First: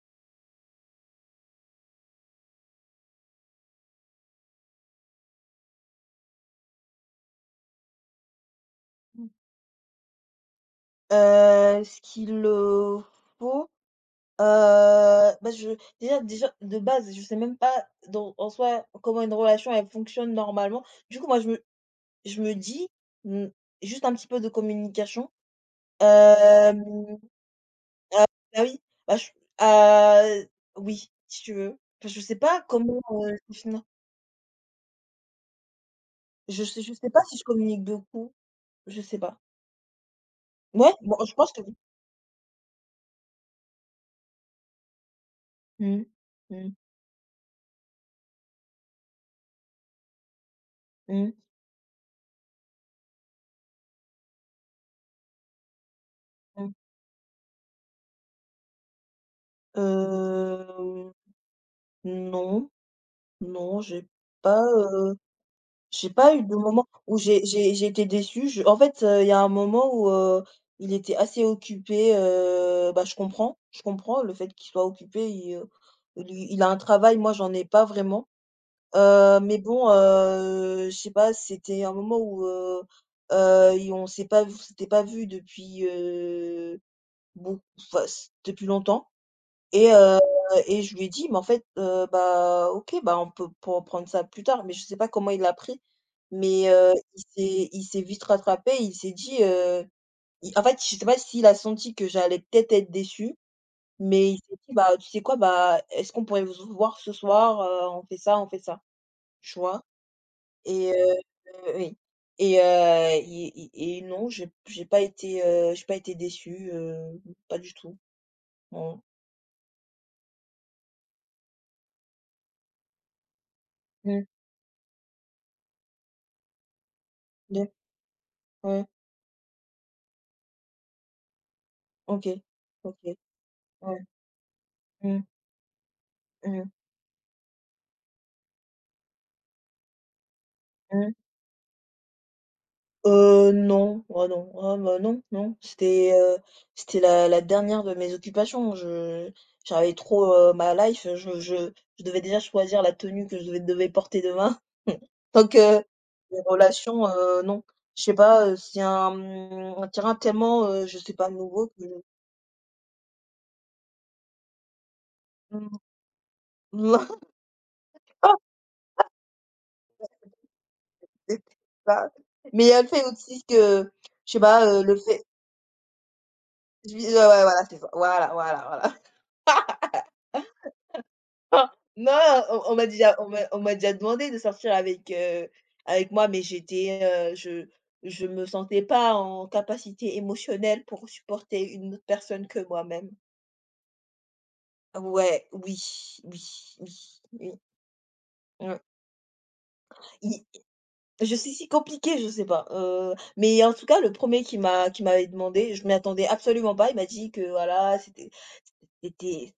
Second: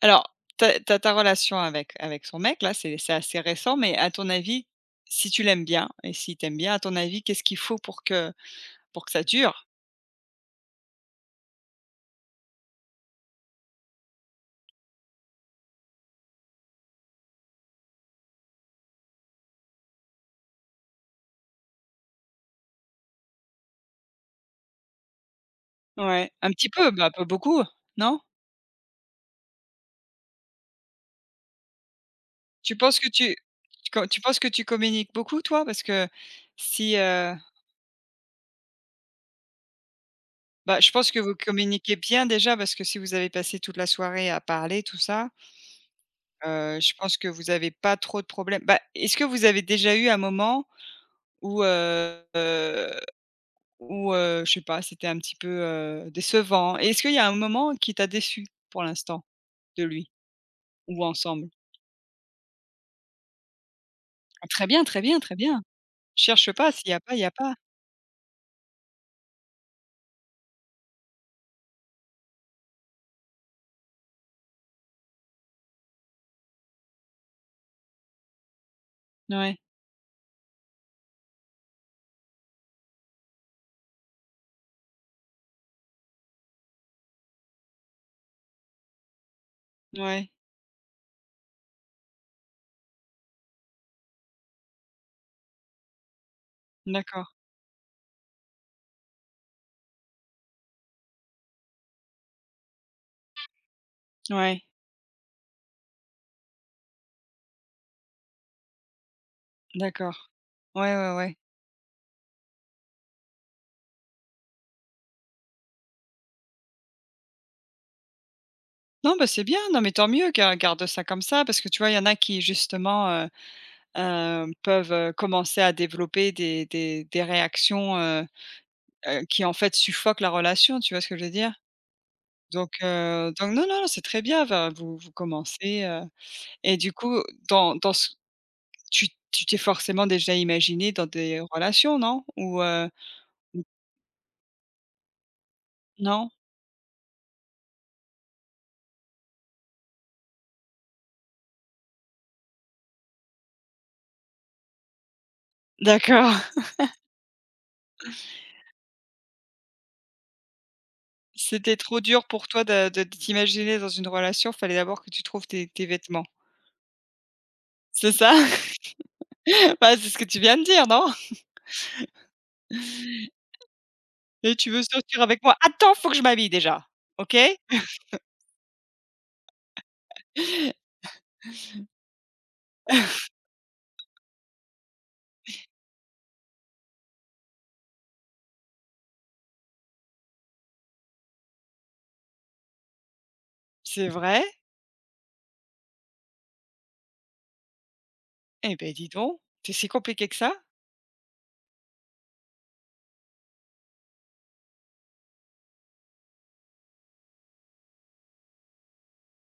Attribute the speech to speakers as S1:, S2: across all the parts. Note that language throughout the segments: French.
S1: Alors, ta relation avec son mec là, c'est assez récent, mais à ton avis, si tu l'aimes bien et si t'aimes bien, à ton avis, qu'est-ce qu'il faut pour que ça
S2: Mmh.
S1: dure?
S2: Ce qu'il le faut? Heu, bah, je déjà déjà de base, je sais même pas dans en soi comment une relation elle fonctionne normalement. Du coup, moi je me dis, mmh, juste un petit peu de communication.
S1: Ouais. Un petit
S2: Hem,
S1: peu, bah, pas beaucoup, non?
S2: ah bah, oui, bah, je heu, oui, si tu veux. Enfin, je sais pas
S1: Tu penses
S2: comment
S1: que tu
S2: définir.
S1: tu co tu penses que tu communiques beaucoup toi? Parce que
S2: Je sais je
S1: si,
S2: sais pas si je communique beaucoup, je sais pas.
S1: bah, je
S2: Ouais,
S1: pense
S2: bon,
S1: que
S2: je
S1: vous
S2: pense que oui.
S1: communiquez bien déjà parce que si vous avez passé toute la soirée à parler, tout ça,
S2: Mmh mh.
S1: je pense que vous avez pas trop de problèmes. Bah, est-ce que vous avez déjà eu un moment
S2: Mmh. Mmh.
S1: où, heu Ou, je sais pas, c'était un petit peu,
S2: Mmh.
S1: décevant? Et est-ce qu'il y a un moment qui t'a déçu pour l'instant de lui ou ensemble?
S2: Non. Non,
S1: Ah
S2: pas,
S1: très bien, très
S2: heu,
S1: bien, très bien.
S2: j'ai pas eu
S1: Cherche
S2: de
S1: pas,
S2: moment
S1: s'il y a pas,
S2: où
S1: il y a
S2: j'ai
S1: pas.
S2: j'ai j'ai été déçue. Je En fait il y a un moment où il était assez occupé bah, je comprends le fait qu'il soit occupé. Lui il a un travail, moi, j'en ai pas vraiment.
S1: Ouais,
S2: Mais bon je sais pas, c'était un moment où et on s'était pas vu depuis bon, enfin, c depuis longtemps. Et heu
S1: ouais,
S2: et je lui ai dit: «Mais en fait bah, OK, bah, on peut pour reprendre ça plus tard», mais je sais pas comment il l'a pris, mais il
S1: d'accord,
S2: s'est il s'est vite rattrapé. Il s'est dit il en fait, je sais pas s'il a senti que j'allais peut-être être déçue, mais il s'est
S1: ouais,
S2: dit: «Bah, tu sais quoi? Bah, est-ce qu'on pourrait vous voir ce soir? On fait ça», tu vois?
S1: d'accord.
S2: Et
S1: Ouais, ouais,
S2: heu,
S1: ouais.
S2: oui et non, j'ai pas été déçue, pas du tout. Non.
S1: Non, bah, c'est bien, non, mais tant mieux, ga garde ça comme ça parce que tu vois, il y en a qui justement,
S2: Mmh,
S1: peuvent, commencer à développer des
S2: ouais,
S1: réactions,
S2: ouais,
S1: qui en fait suffoquent la relation, tu vois ce que je veux dire?
S2: OK,
S1: Donc,
S2: OK.
S1: heu, donc non, non, non, c'est
S2: Ouais.
S1: très bien, va vous vous
S2: Mmh.
S1: commencez
S2: Mmh.
S1: Et du coup, dans dans ce tu tu t'es forcément déjà imaginé dans
S2: Mmh.
S1: des relations, non? Ou,
S2: Non. Oh non. Oh bah, non, non.
S1: non?
S2: C'était la dernière de mes occupations. Je J'avais trop ma life je devais déjà choisir la tenue que je devais porter demain. Donc
S1: D'accord.
S2: les relations non. Je sais pas c'est un terrain tellement je sais pas, nouveau
S1: C'était
S2: que
S1: trop dur pour toi de t'imaginer dans une relation, fallait d'abord que tu trouves tes
S2: mmh,
S1: tes vêtements. C'est ça? Bah, c'est ce que tu viens de dire, non?
S2: c'était ça. Mais il y a le fait aussi que, je sais
S1: «Et
S2: pas
S1: tu veux
S2: le
S1: sortir
S2: fait
S1: avec moi? Attends, faut que je m'habille déjà,
S2: je vis ouais,
S1: OK?»
S2: ouais, voilà, c'est ça. Voilà, voilà, voilà. Ah, non, on m'a déjà on m'a déjà demandé de sortir avec avec moi, mais heu, je je me sentais pas en capacité émotionnelle pour supporter une autre personne que moi-même.
S1: C'est vrai?
S2: Ouais, oui, oui, oui, oui,
S1: Eh
S2: ouais.
S1: ben dis donc, c'est si compliqué que
S2: Il
S1: ça?
S2: Je suis si compliquée, je sais pas mais en tout cas, le premier qui m'avait demandé, je m'y attendais absolument pas. Il m'a dit que voilà, c'était c'était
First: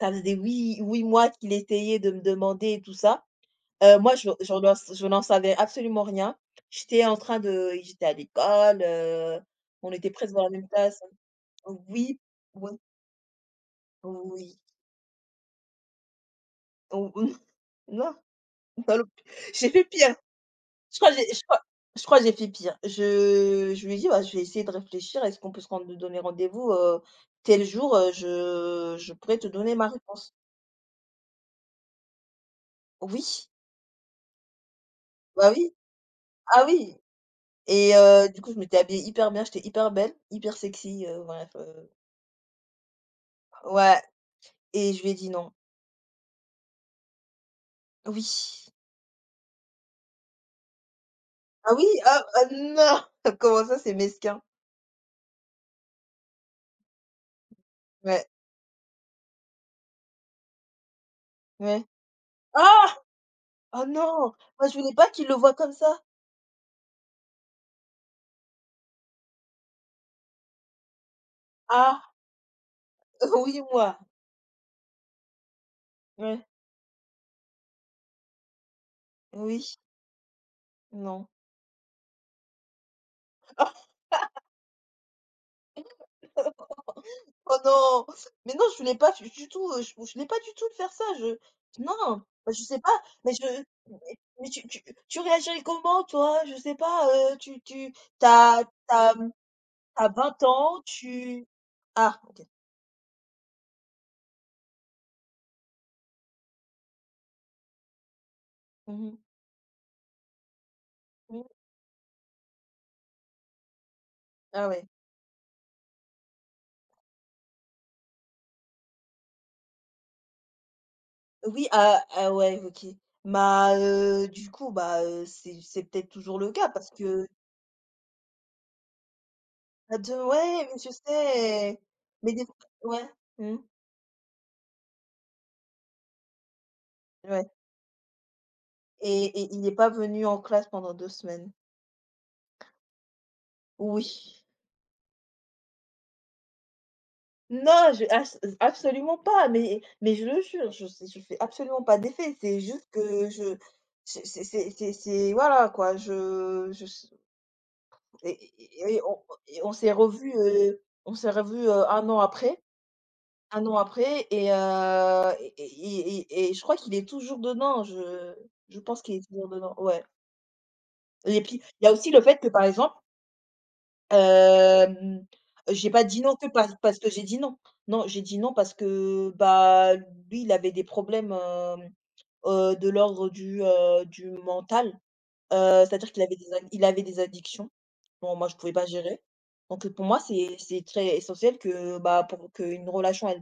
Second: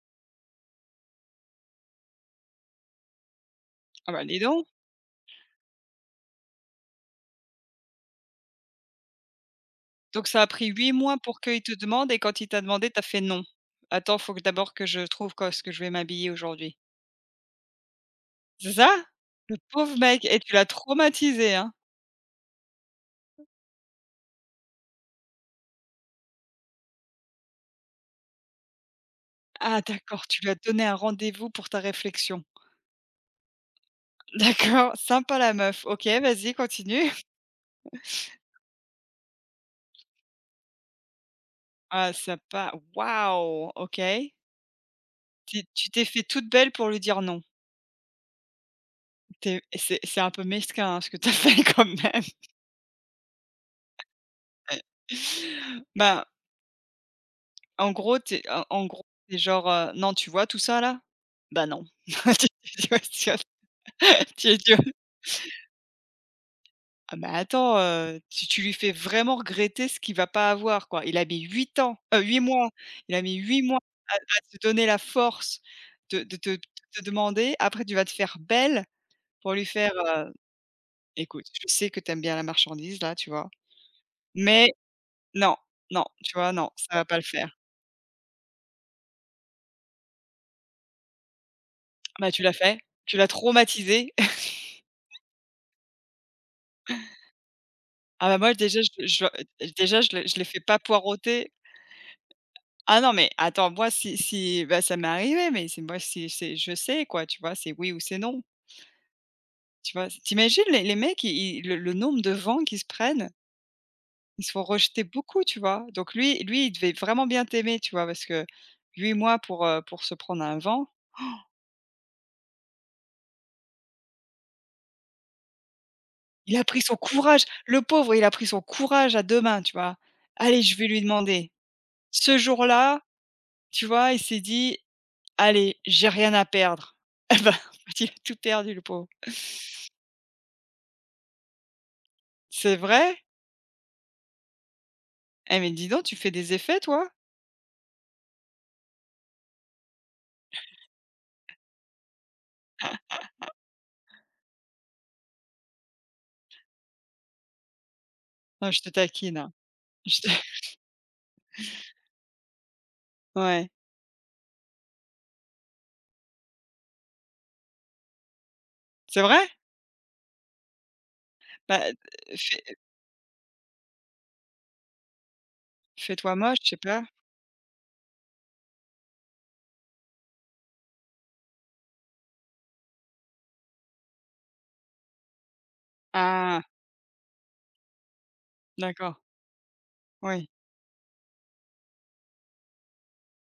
S2: ça faisait 8 mois qu'il essayait de me demander et tout ça.
S1: Ah
S2: Moi,
S1: ben
S2: je
S1: dis
S2: je
S1: donc.
S2: n'en je n'en savais absolument rien. J'étais en train de J'étais à l'école on était
S1: Donc
S2: presque
S1: ça
S2: dans
S1: a
S2: la
S1: pris
S2: même
S1: huit
S2: classe.
S1: mois pour qu'il te demande
S2: Oui,
S1: et quand il t'a
S2: oui,
S1: demandé, t'as fait: «Non. Attends, faut que
S2: oui,
S1: d'abord que je trouve quoi ce que je vais m'habiller aujourd'hui».
S2: on non,
S1: C'est ça?
S2: dans le
S1: Le
S2: j'ai fait
S1: pauvre
S2: pire.
S1: mec et tu l'as
S2: Je crois que j'ai je
S1: traumatisé,
S2: crois
S1: hein?
S2: je crois que j'ai fait pire. Je lui ai dit: «Bah, je vais essayer de réfléchir, est-ce qu'on peut se rendre donner rendez-vous tel jour je pourrais te donner
S1: Ah
S2: ma
S1: d'accord,
S2: réponse».
S1: tu lui as donné un rendez-vous pour ta réflexion.
S2: Oui,
S1: D'accord, sympa
S2: bah,
S1: la
S2: oui,
S1: meuf. OK, vas-y
S2: ah oui
S1: continue.
S2: du coup, je m'étais habillée hyper bien, j'étais hyper belle, hyper sexy bref
S1: Ah sympa, waouh,
S2: ouais.
S1: OK.
S2: Et je lui ai dit: «Non».
S1: Tu t'es fait toute belle pour lui dire non.
S2: Oui.
S1: T'es, c'est un peu mesquin, hein, ce que tu as fait
S2: Ah
S1: quand
S2: oui?
S1: même.
S2: Ah ah non! Comment ça, c'est mesquin?
S1: Bah, en gros,
S2: Ouais,
S1: t'es genre: «Non, tu vois tout ça là? Bah non».
S2: ouais.
S1: Tu tu
S2: Ah!
S1: vois? Tu vois?
S2: Oh non!
S1: Tu
S2: Moi,
S1: tu
S2: je voulais pas qu'il le voie comme ça.
S1: Ah bah, attends, tu lui fais vraiment regretter ce qu'il va pas avoir, quoi. Il a mis 8 ans,
S2: Ah!
S1: 8 mois, il a mis 8
S2: Oui,
S1: mois
S2: moi.
S1: à te donner la force de de
S2: Ouais.
S1: te de te demander. Après, tu vas te faire belle pour lui
S2: Oui,
S1: faire:
S2: non.
S1: «Écoute, je sais que t'aimes bien la marchandise là, tu vois, mais non, non, tu vois, non, ça va pas le faire».
S2: Oh non! Mais non, je voulais pas du tout je voulais pas du tout de faire ça, je non,
S1: Bah, tu
S2: bah,
S1: l'as
S2: je
S1: fait,
S2: sais pas,
S1: tu l'as
S2: mais je mais
S1: traumatisé.
S2: mais tu tu tu réagirais comment toi? Je sais pas tu tu
S1: Ah bah, moi
S2: t'as
S1: déjà je
S2: t'as tu
S1: je
S2: vingt
S1: déjà je le je l'ai fait pas
S2: ans, tu
S1: poireauter
S2: ah OK.
S1: Ah non, mais attends, moi, si bah, ça m'est arrivé, mais c'est moi, si c'est je sais, quoi, tu vois? C'est oui ou c'est non,
S2: Mmh mh.
S1: tu vois? T'imagines les mecs,
S2: Mmh.
S1: i i le nombre de vents qu'ils se prennent, ils se font
S2: Ah ouais.
S1: rejeter beaucoup, tu vois? Donc lui, il devait vraiment bien t'aimer, tu vois? Parce que lui et moi, pour se prendre un vent,
S2: Oui, ah ah ouais, OK. Bah du coup, bah c'est peut-être toujours le
S1: il a
S2: cas
S1: pris
S2: parce
S1: son
S2: que
S1: courage. Le pauvre, il a pris son courage à 2 mains, tu vois?
S2: ça te
S1: «Allez,
S2: ouais,
S1: je
S2: mais
S1: vais
S2: je
S1: lui demander».
S2: sais, mais
S1: Ce
S2: des fois
S1: jour-là,
S2: ouais, mmh,
S1: tu vois, il s'est dit: «Allez, j'ai rien à perdre». Eh
S2: ouais
S1: ben, il a tout perdu, le pauvre.
S2: et il n'est pas venu en classe pendant 2 semaines?
S1: C'est vrai?
S2: Oui.
S1: Eh mais dis donc, tu fais des effets toi?
S2: Non, je abs absolument pas, mais je le jure, je fais absolument pas d'effet, c'est juste que je c'est voilà quoi, je et
S1: Non, je te
S2: et et on
S1: taquine, hein.
S2: et
S1: Je te
S2: on s'est revus 1 an après. un
S1: ouais.
S2: an après et je crois qu'il est toujours dedans, je pense qu'il
S1: C'est
S2: est
S1: vrai?
S2: toujours dedans, ouais et puis,
S1: Bah,
S2: il y a aussi le fait que, par
S1: fais
S2: exemple, hem, j'ai pas dit
S1: fais-toi
S2: non que
S1: moche,
S2: par
S1: je sais
S2: parce
S1: pas.
S2: que j'ai dit non. Non, j'ai dit non parce que, bah, lui, il avait des problèmes de l'ordre du mental. C'est-à-dire qu'il avait des
S1: Ah,
S2: ad il avait des addictions. Bon, moi, je pouvais pas
S1: d'accord.
S2: gérer. Donc pour moi,
S1: Oui,
S2: c'est très essentiel que, bah, pour qu'une relation, elle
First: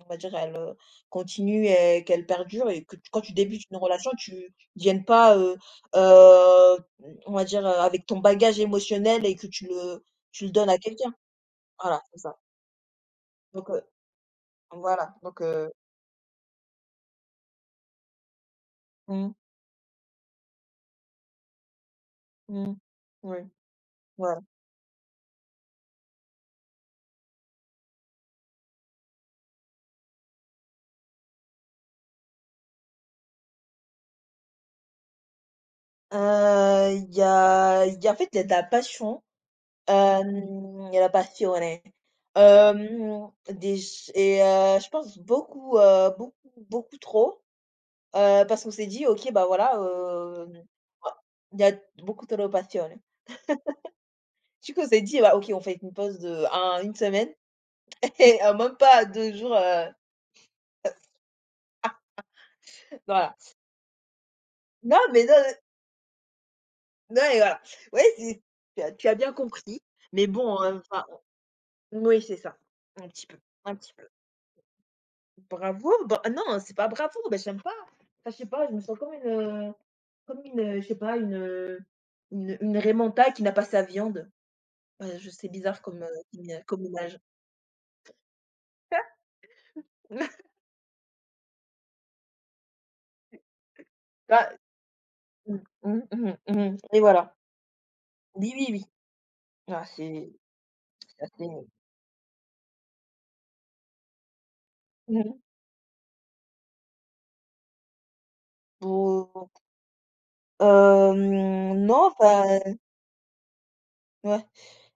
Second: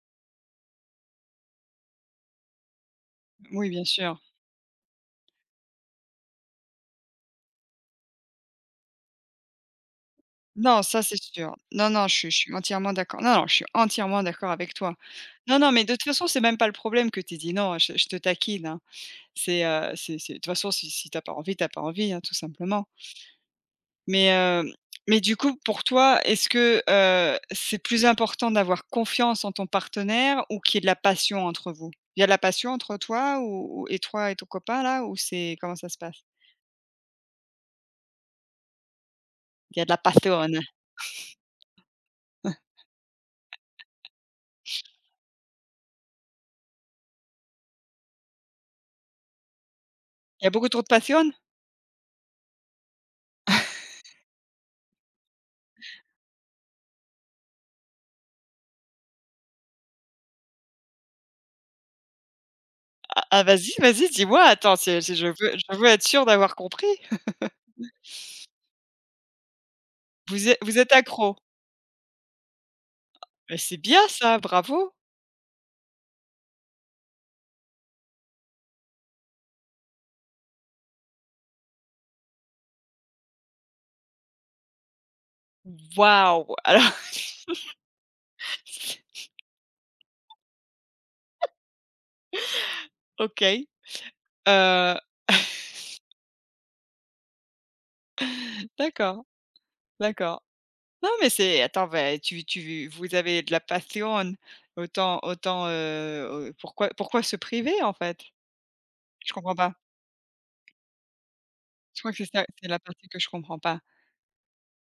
S2: on va dire, elle continue et qu'elle perdure et que quand tu débutes
S1: oui,
S2: une
S1: bien
S2: relation,
S1: sûr.
S2: tu ne viennes pasheu, on va dire avec ton bagage émotionnel et que tu le donnes à
S1: Non, ça
S2: quelqu'un.
S1: c'est sûr. Non,
S2: Voilà,
S1: non, je
S2: c'est
S1: suis je
S2: ça.
S1: suis entièrement d'accord. Non, non, je suis
S2: Donc
S1: entièrement d'accord avec toi.
S2: voilà, donc
S1: Non, non, mais de toute façon, c'est même pas le problème que tu dis «Non, je te taquine», hein.
S2: mmh,
S1: C'est de toute façon, si tu pas envie, t'as pas envie, hein, tout
S2: mmh,
S1: simplement.
S2: oui,
S1: Mais,
S2: voilà.
S1: hem, mais du coup, pour toi, est-ce que, c'est plus important d'avoir confiance en ton partenaire ou qu'il y ait de la passion entre vous? Il y a de la passion entre toi ou et toi et ton copain là ou c'est comment ça se passe?
S2: Il y a en fait, il y a de la passion.
S1: Il y a de la passion.
S2: La passione. Ehm, déj et je pense beaucoup beaucoup, beaucoup trop parce qu'on s'est dit: «OK, bah, voilà,
S1: Il y a beaucoup trop de
S2: ah,
S1: passion?
S2: il y a beaucoup trop de passione». Du coup, on s'est dit: «Bah, OK, on fait une pause de un une semaine et même pas 2 jours
S1: Ah
S2: voilà».
S1: ah, vas-y, vas-y, dis-moi, attends,
S2: Non,
S1: c'est
S2: mais
S1: je veux
S2: non, non,
S1: je veux être sûre d'avoir compris.
S2: et voilà. Ouais, c'est tu as bien compris, mais
S1: Vous êtes
S2: bon
S1: vous êtes
S2: enfin,
S1: accro?
S2: oui, c'est ça, un petit peu,
S1: Mais
S2: un
S1: c'est
S2: petit
S1: bien
S2: peu.
S1: ça, bravo!
S2: Bravo, bah non, c'est pas bravo, bah j'aime pas. Enfin, je sais pas, je me sens comme une, heu, je sais pas, une raimentada qui n'a pas sa viande. Bah, je sais bizarre comme
S1: Waouh!
S2: im comme
S1: Alors
S2: image.
S1: OK,
S2: Bah,
S1: heu,
S2: mmh, mmh, et voilà. Oui, oui, oui.
S1: d'accord,
S2: Ah, c'est
S1: d'accord. Non, mais
S2: assez
S1: c'est attends, beh, tu tu vous avez de la passion, autant
S2: mmh mh.
S1: autant, pourquoi se priver, en fait? Je
S2: Pour,
S1: comprends pas.
S2: non,
S1: Je crois que c'est ça, c'est
S2: enfin
S1: la partie que je comprends pas.
S2: ouais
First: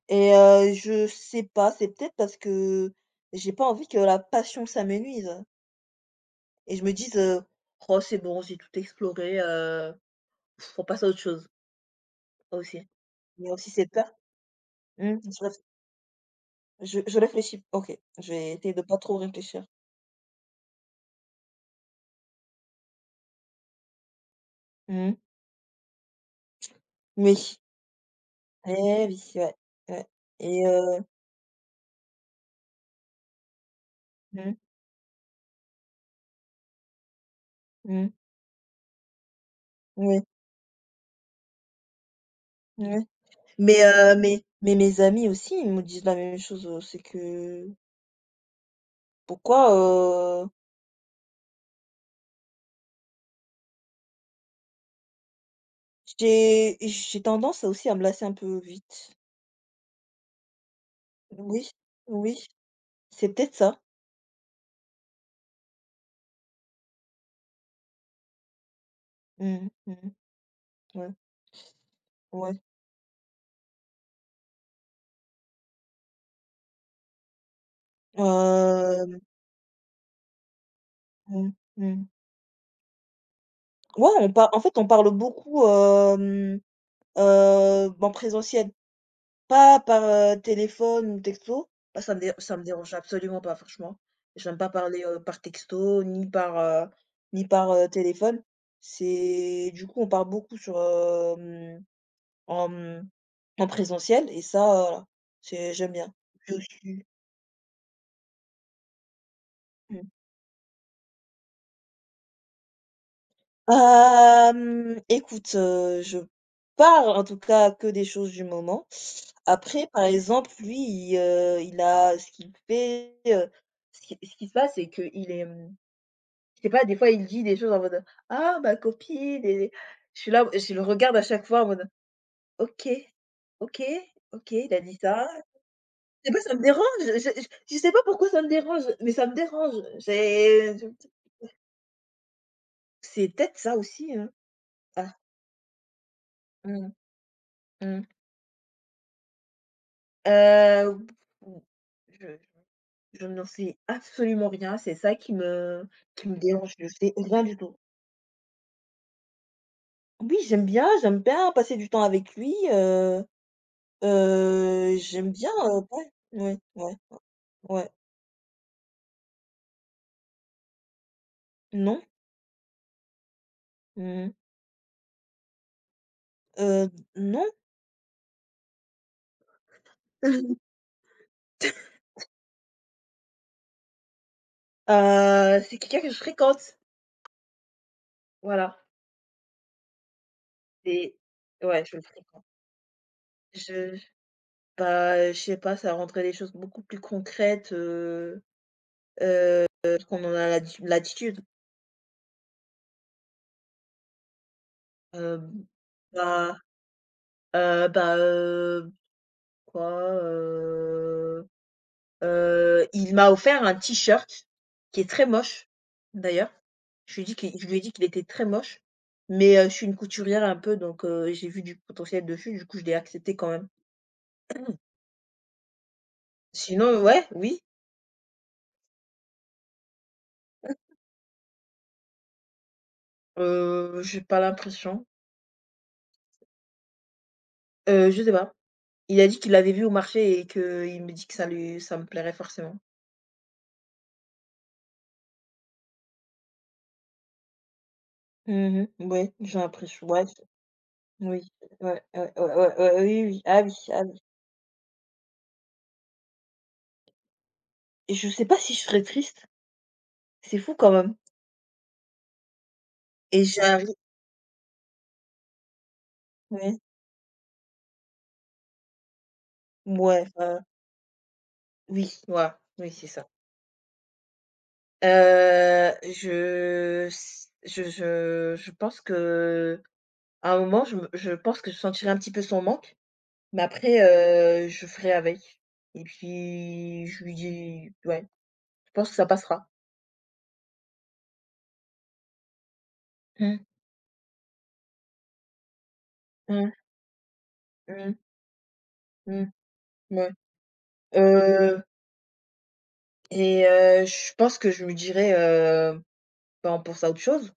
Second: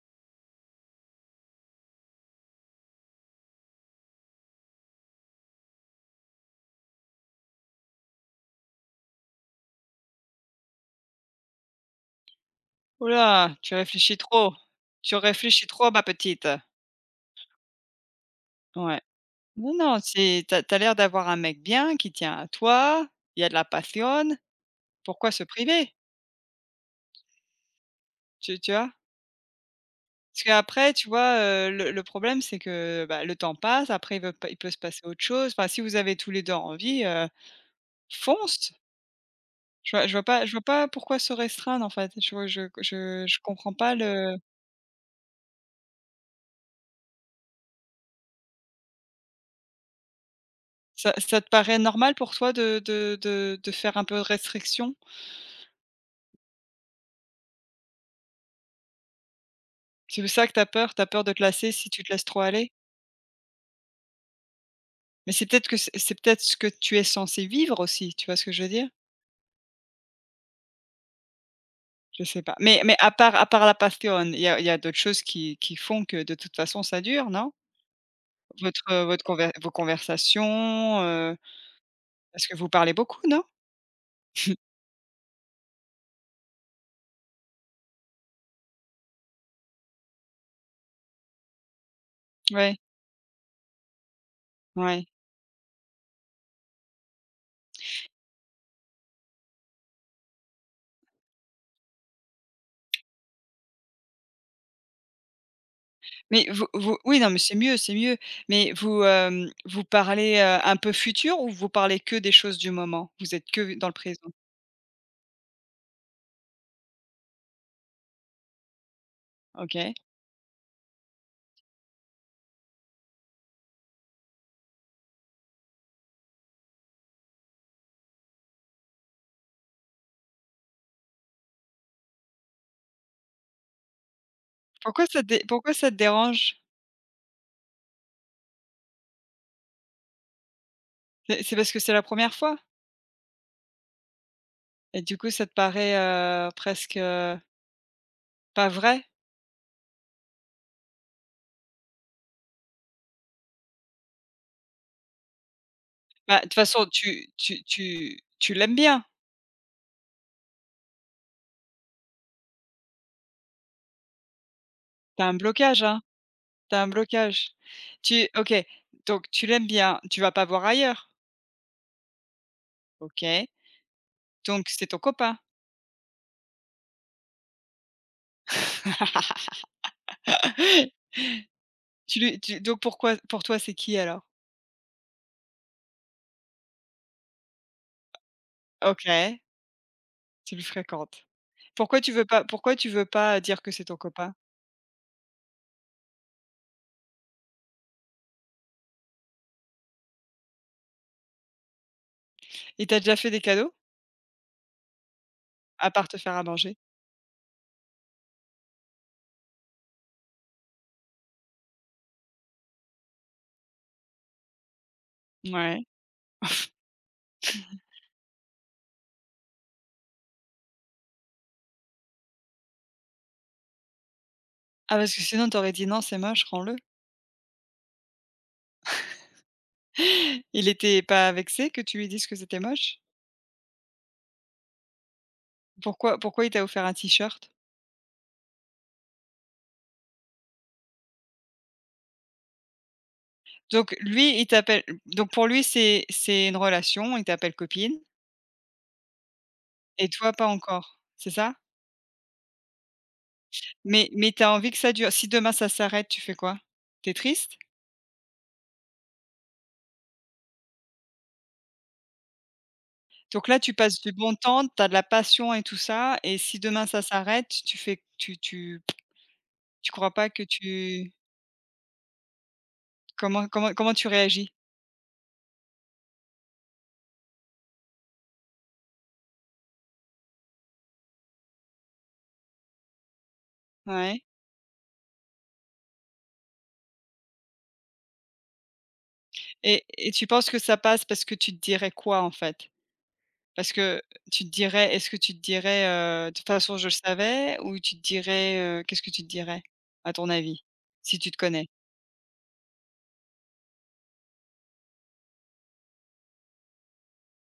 S2: je sais pas, c'est peut-être parce que j'ai pas envie que la passion, ça m'épuise. Et je me dise: «Oh c'est bon, j'ai tout exploré faut passer à autre chose» aussi.
S1: Ouh
S2: Il y a
S1: là,
S2: aussi
S1: tu
S2: cette peur.
S1: réfléchis trop. Tu
S2: Mmh. Je réf
S1: réfléchis trop, ma petite.
S2: je je réfléchis. OK, je vais essayer de pas
S1: Ouais.
S2: trop réfléchir.
S1: Non, non, c'est tu as l'air d'avoir un mec bien qui tient à toi, il y a de la passion,
S2: Mmh.
S1: pourquoi se priver?
S2: Oui.
S1: Tu vois?
S2: Eh oui, ouais, ouais
S1: Parce
S2: et
S1: qu'après,
S2: heu
S1: tu vois, le problème, c'est que, bah, le temps passe, après il veut pas
S2: Mmh.
S1: il peut se passer autre chose. Enfin, si vous avez tous les 2 envie,
S2: Mmh.
S1: fonce! Je vois je vois
S2: Ouais,
S1: pas je vois pas pourquoi se restreindre, en fait. Je vois
S2: ouais.
S1: je comprends pas
S2: Mmh.
S1: le
S2: Mais mes amis aussi, ils me disent la même chose c'est que pourquoi, heu,
S1: ça te paraît normal pour toi de faire un peu de restriction?
S2: j'ai tendance aussi à me lasser un peu vite.
S1: C'est pour ça que t'as peur? T'as peur de te
S2: Oui,
S1: lasser si tu te laisses
S2: oui,
S1: trop aller?
S2: c'est peut-être ça.
S1: Mais c'est peut-être que c'est peut-être ce que tu es censé vivre aussi, tu vois ce que je veux dire?
S2: Mmh mh. Ouais,
S1: Je sais pas.
S2: ouais.
S1: Mais à part la passion, il y a d'autres choses qui font que de toute façon ça dure, non? Votre,
S2: Hem,
S1: votre conver vos conversations,
S2: mmh mh.
S1: parce que vous parlez beaucoup, non?
S2: Ouais, on par en fait, on parle beaucoup en présentiel, pas par téléphone ou texto. Bah, ça me
S1: Ouais,
S2: dérange absolument pas, franchement. J'aime pas parler
S1: ouais.
S2: par texto ni par téléphone. C'est Du coup, on parle beaucoup sur en, mmh, en présentiel et ça c'est j'aime bien.
S1: Mais
S2: Puis
S1: vous vous
S2: aussi
S1: oui, non, mais c'est mieux, c'est mieux. Mais vous, vous
S2: mmh.
S1: parlez, un peu futur ou vous parlez que des choses du moment? Vous êtes que dans le présent?
S2: Écoute je parle en tout cas que des choses du moment. Après,
S1: OK.
S2: par exemple, lui il a ce qu'il fait ce qui se passe, c'est qu'il est je sais pas, des fois, il dit des choses en mode: «Ah, ma copine» et je suis là, je le regarde à chaque fois en mode: «OK, OK, OK, il a dit
S1: Pourquoi ça te
S2: ça».
S1: dé pourquoi ça te
S2: Je sais pas, ça
S1: dérange?
S2: me dérange, je sais pas pourquoi ça me dérange, mais ça me dérange. C'est
S1: C'est parce que c'est la première fois?
S2: c'est peut-être ça aussi, hein.
S1: Et
S2: Ah,
S1: du coup, ça te paraît,
S2: mmh
S1: presque,
S2: mh.
S1: pas vrai?
S2: Heu, je je n'en sais absolument rien, c'est ça qui me
S1: Bah, de toute
S2: dérange,
S1: façon,
S2: je sais
S1: tu
S2: rien du
S1: tu
S2: tout.
S1: tu tu l'aimes bien?
S2: Oui, j'aime bien passer du temps avec lui
S1: T'as
S2: j'aime
S1: un
S2: bien
S1: blocage, hein?
S2: ouais, ouais,
S1: T'as un
S2: ouais,
S1: blocage.
S2: ouais.
S1: Tu OK, donc tu l'aimes bien, tu vas pas voir ailleurs?
S2: Non,
S1: OK,
S2: mmh,
S1: donc c'est ton copain.
S2: heu, non.
S1: Tu lui tu donc pourquoi pour toi, c'est qui alors?
S2: C'est quelqu'un que je fréquente, voilà
S1: OK, tu le
S2: et
S1: fréquentes.
S2: ouais, je
S1: Pourquoi
S2: le
S1: tu veux pas
S2: fréquente.
S1: pourquoi tu veux pas dire que c'est ton
S2: Je
S1: copain?
S2: Bah, je sais pas, ça rendrait les choses beaucoup plus concrètesheu, parce qu'on en a l'attitude.
S1: Il t'a déjà fait des cadeaux?
S2: Hem,
S1: À part te faire à
S2: bah
S1: manger?
S2: bah quoi, heu, il m'a offert un t-shirt qui est très moche,
S1: Ouais.
S2: d'ailleurs. Je lui ai dit qu'il était très moche, mais je suis une couturière un peu donc j'ai vu du potentiel dessus, du coup je l'ai accepté quand même.
S1: Ah parce que sinon tu aurais dit: «Non, c'est moche, rends-le».
S2: Sinon, ouais, oui
S1: Il était pas vexé que tu lui dises que c'était moche?
S2: j'ai pas l'impression
S1: Pourquoi il t'a offert un t-shirt?
S2: je sais pas. Il a dit qu'il l'avait vu au marché et qu'il me dit que ça me plairait forcément.
S1: Donc lui, il t'appelle donc pour lui, c'est une relation, il t'appelle copine
S2: Mmh mh. Ouais, j'ai l'impression,
S1: et
S2: ouais.
S1: toi pas encore, c'est
S2: Oui,
S1: ça?
S2: ouais, ouais, ouais, ouais, ouais, ouais, oui, oui. Ah oui, ah
S1: Mais
S2: oui
S1: mais tu as envie que ça dure. Si demain ça s'arrête, tu fais quoi? Tu es triste?
S2: et je sais pas si je serais triste. C'est fou quand même et
S1: Donc là, tu
S2: j'arrive
S1: passes du bon temps, tu as de la passion et tout ça et si
S2: ouais,
S1: demain ça s'arrête, tu fais tu crois
S2: ouais,
S1: pas que
S2: enfin,
S1: tu
S2: oui, voilà, oui, c'est ça.
S1: comment tu réagis?
S2: Je s je pense que à un moment, je pense que je sentirai un petit peu son manque, mais après
S1: Ouais
S2: je ferai avec et puis je lui dis ouais, je pense que ça passera.
S1: et tu penses que ça passe parce que tu te dirais quoi, en fait?
S2: Mmh,
S1: Parce que tu te dirais est-ce que tu te dirais, «De toute
S2: mmh,
S1: façon, je le savais» ou tu te
S2: mmh,
S1: dirais, qu'est-ce que tu te
S2: mmh,
S1: dirais, à ton
S2: mouais,
S1: avis, si tu te connais?
S2: heu je pense que je me dirai: «Bah, on pense à autre chose».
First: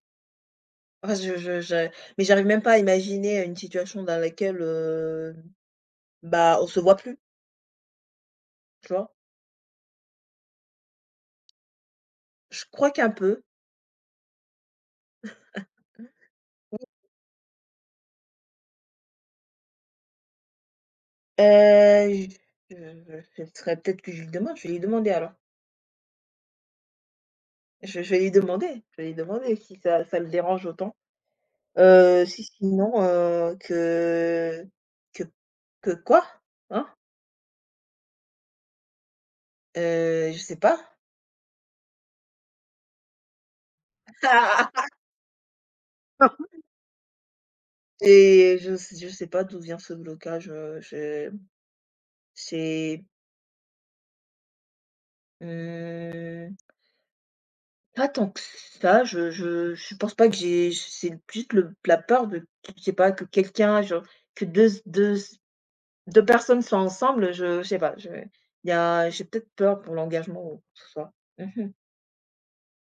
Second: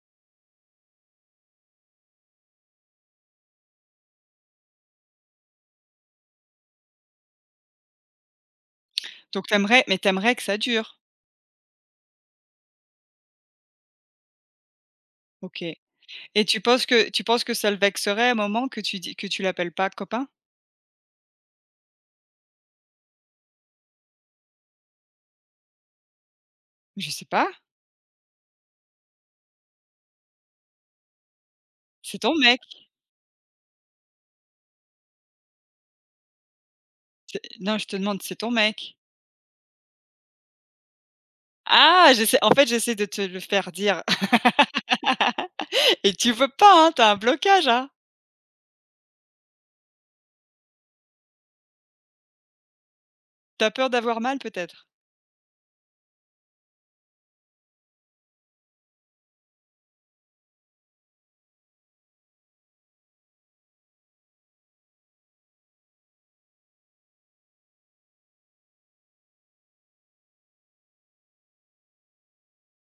S2: Enfin, je mais j'arrive même pas à imaginer une situation dans laquelle bah, on se voit plus, tu vois?
S1: Donc t'aimerais, mais t'aimerais que ça dure?
S2: Je crois qu'un peu.
S1: OK et
S2: Oui.
S1: tu penses que ça le vexerait à un moment que tu dis que tu l'appelles pas copain?
S2: Heu, je ce serait peut-être que je lui demande, je vais lui demander alors.
S1: Je sais pas,
S2: Je vais lui demander si ça le dérange autant.
S1: c'est ton
S2: Si
S1: mec.
S2: sinon que que quoi? Hein?
S1: C'est Non, je te demande, c'est ton mec?
S2: Je sais pas.
S1: Ah! J'essaie en fait, j'essaie de te le faire dire. Et tu veux pas, hein? T'as un blocage, hein?
S2: Et je sais pas d'où vient ce blocage je c'est
S1: T'as peur d'avoir mal peut-être?
S2: Mmh, pas tant que ça, je pense pas que j'ai, c'est juste le la peur de je sais pas que quelqu'un genre que deux personnes soient ensemble, je sais pas, je il y a j'ai peut-être peur pour l'engagement ou quoi que ce soit. Mmh